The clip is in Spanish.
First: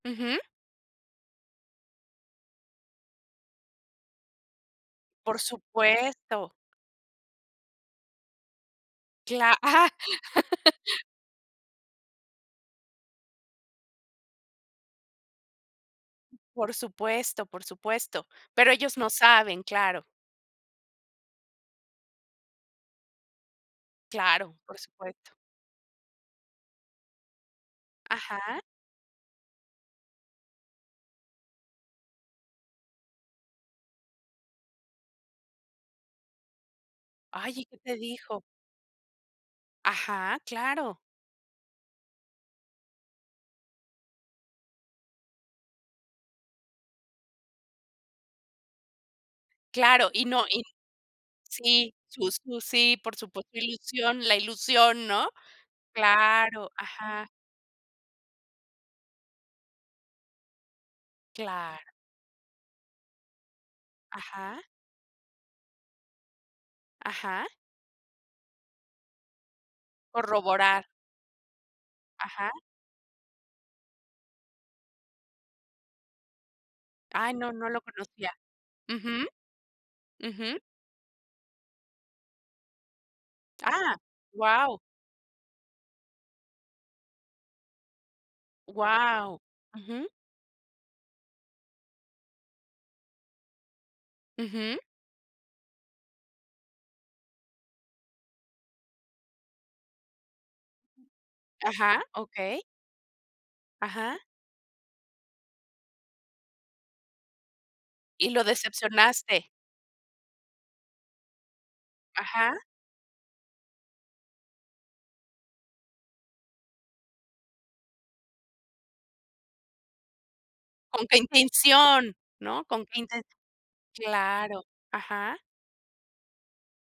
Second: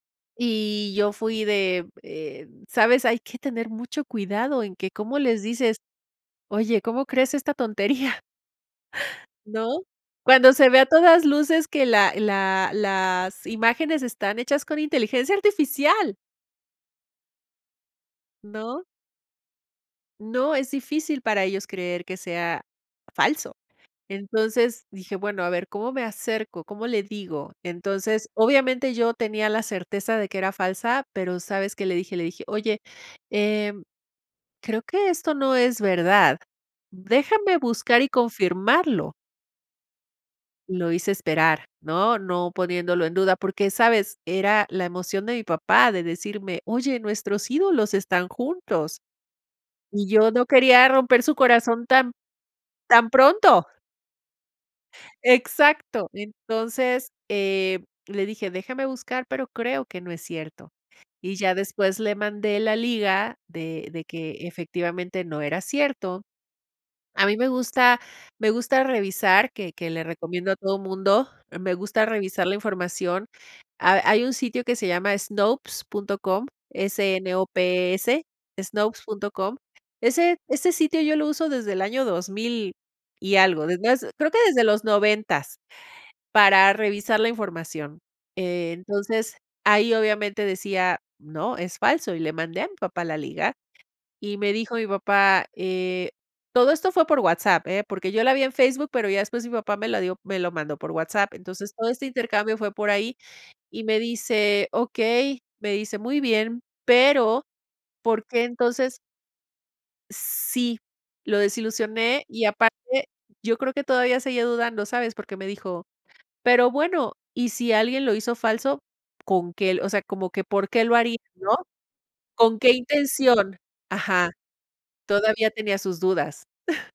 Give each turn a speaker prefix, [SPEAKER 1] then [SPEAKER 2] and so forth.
[SPEAKER 1] Ujú.
[SPEAKER 2] Y yo fui de, eh, ¿sabes? Hay que tener mucho cuidado en que cómo
[SPEAKER 1] Por
[SPEAKER 2] les dices:
[SPEAKER 1] supuesto.
[SPEAKER 2] "Oye, ¿cómo crees esta tontería?"
[SPEAKER 1] Cla
[SPEAKER 2] ¿No?
[SPEAKER 1] ¡Ah!
[SPEAKER 2] Cuando se ve a todas luces que la la las imágenes están hechas con, ¡inteligencia artificial!
[SPEAKER 1] Por supuesto, por supuesto. Pero
[SPEAKER 2] ¿No?
[SPEAKER 1] ellos no saben, claro.
[SPEAKER 2] No, es difícil para ellos creer que sea falso.
[SPEAKER 1] Claro, por
[SPEAKER 2] Entonces dije:
[SPEAKER 1] supuesto.
[SPEAKER 2] "Bueno, a ver, ¿cómo me acerco? ¿Cómo le digo?". Entonces,
[SPEAKER 1] Ajá.
[SPEAKER 2] obviamente, yo tenía la certeza de que era falsa pero, ¿sabes qué? Le dije le dije: "Oye, em, creo que esto no es verdad,
[SPEAKER 1] Ay,
[SPEAKER 2] déjame
[SPEAKER 1] ¿y qué te
[SPEAKER 2] buscar y
[SPEAKER 1] dijo?
[SPEAKER 2] confirmarlo".
[SPEAKER 1] Ajá,
[SPEAKER 2] Lo
[SPEAKER 1] claro.
[SPEAKER 2] hice esperar, ¿no? No, poniéndolo en duda porque, ¿sabes? Era la emoción de mi papá de decirme: "Oye, nuestros ídolos están juntos". Y
[SPEAKER 1] Claro, y
[SPEAKER 2] yo
[SPEAKER 1] no
[SPEAKER 2] no
[SPEAKER 1] y
[SPEAKER 2] quería romper su corazón
[SPEAKER 1] sí,
[SPEAKER 2] tan
[SPEAKER 1] sus sus sí,
[SPEAKER 2] tan
[SPEAKER 1] por supuesto, su
[SPEAKER 2] pronto.
[SPEAKER 1] ilusión la ilusión, ¿no?
[SPEAKER 2] Exacto.
[SPEAKER 1] Claro,
[SPEAKER 2] Entonces,
[SPEAKER 1] ajá.
[SPEAKER 2] eh, le dije: "Déjame buscar, pero creo que no es cierto". Y ya
[SPEAKER 1] Claro.
[SPEAKER 2] después le mandé la liga de de que,
[SPEAKER 1] Ajá.
[SPEAKER 2] efectivamente, no era cierto. A mí
[SPEAKER 1] Ajá.
[SPEAKER 2] me gusta me gusta revisar, que que le recomiendo a todo
[SPEAKER 1] Corroborar.
[SPEAKER 2] mundo, me gusta revisar
[SPEAKER 1] Ajá.
[SPEAKER 2] la información. Hay hay un sitio que se llama Snopes punto com,
[SPEAKER 1] Ay, no, no lo
[SPEAKER 2] S-N-O-P-E-S,
[SPEAKER 1] conocía.
[SPEAKER 2] Snopes
[SPEAKER 1] Ujú.
[SPEAKER 2] punto com. Ese
[SPEAKER 1] Ujú.
[SPEAKER 2] ese sitio yo lo uso desde el año 2000 y algo, desde ha
[SPEAKER 1] ¡Ah!
[SPEAKER 2] creo que desde
[SPEAKER 1] Guau.
[SPEAKER 2] los 90, para revisar la información. Eh, entonces,
[SPEAKER 1] Guau.
[SPEAKER 2] ahí
[SPEAKER 1] Ujú.
[SPEAKER 2] obviamente decía: "No, es falso", y le mandé a mi papá la liga, y me dijo
[SPEAKER 1] Ujú.
[SPEAKER 2] mi papá, eh todo esto fue por WhatsApp, ¿eh? Porque yo la vi en Facebook, pero ya después mi papá me la dio me lo mandó por WhatsApp. Entonces, todo
[SPEAKER 1] Ajá,
[SPEAKER 2] este intercambio
[SPEAKER 1] okey.
[SPEAKER 2] fue por ahí y me
[SPEAKER 1] Ajá.
[SPEAKER 2] dice: "Okey". Me dice: "Muy bien, pero ¿por
[SPEAKER 1] Y lo
[SPEAKER 2] qué entonces?".
[SPEAKER 1] decepcionaste.
[SPEAKER 2] Sí, lo desilusioné y
[SPEAKER 1] Ajá.
[SPEAKER 2] aparte yo creo que todavía seguía dudando, ¿sabes? Porque me dijo: "Pero bueno, y si alguien lo hizo falso, ¿con qué?". O sea, como que, por qué lo
[SPEAKER 1] ¿Con
[SPEAKER 2] haría,
[SPEAKER 1] qué
[SPEAKER 2] ¿no?
[SPEAKER 1] intención,
[SPEAKER 2] ¿Con
[SPEAKER 1] no?
[SPEAKER 2] qué
[SPEAKER 1] ¿Con qué inten?
[SPEAKER 2] intención? Ajá.
[SPEAKER 1] Claro, ajá.
[SPEAKER 2] Todavía tenía sus dudas.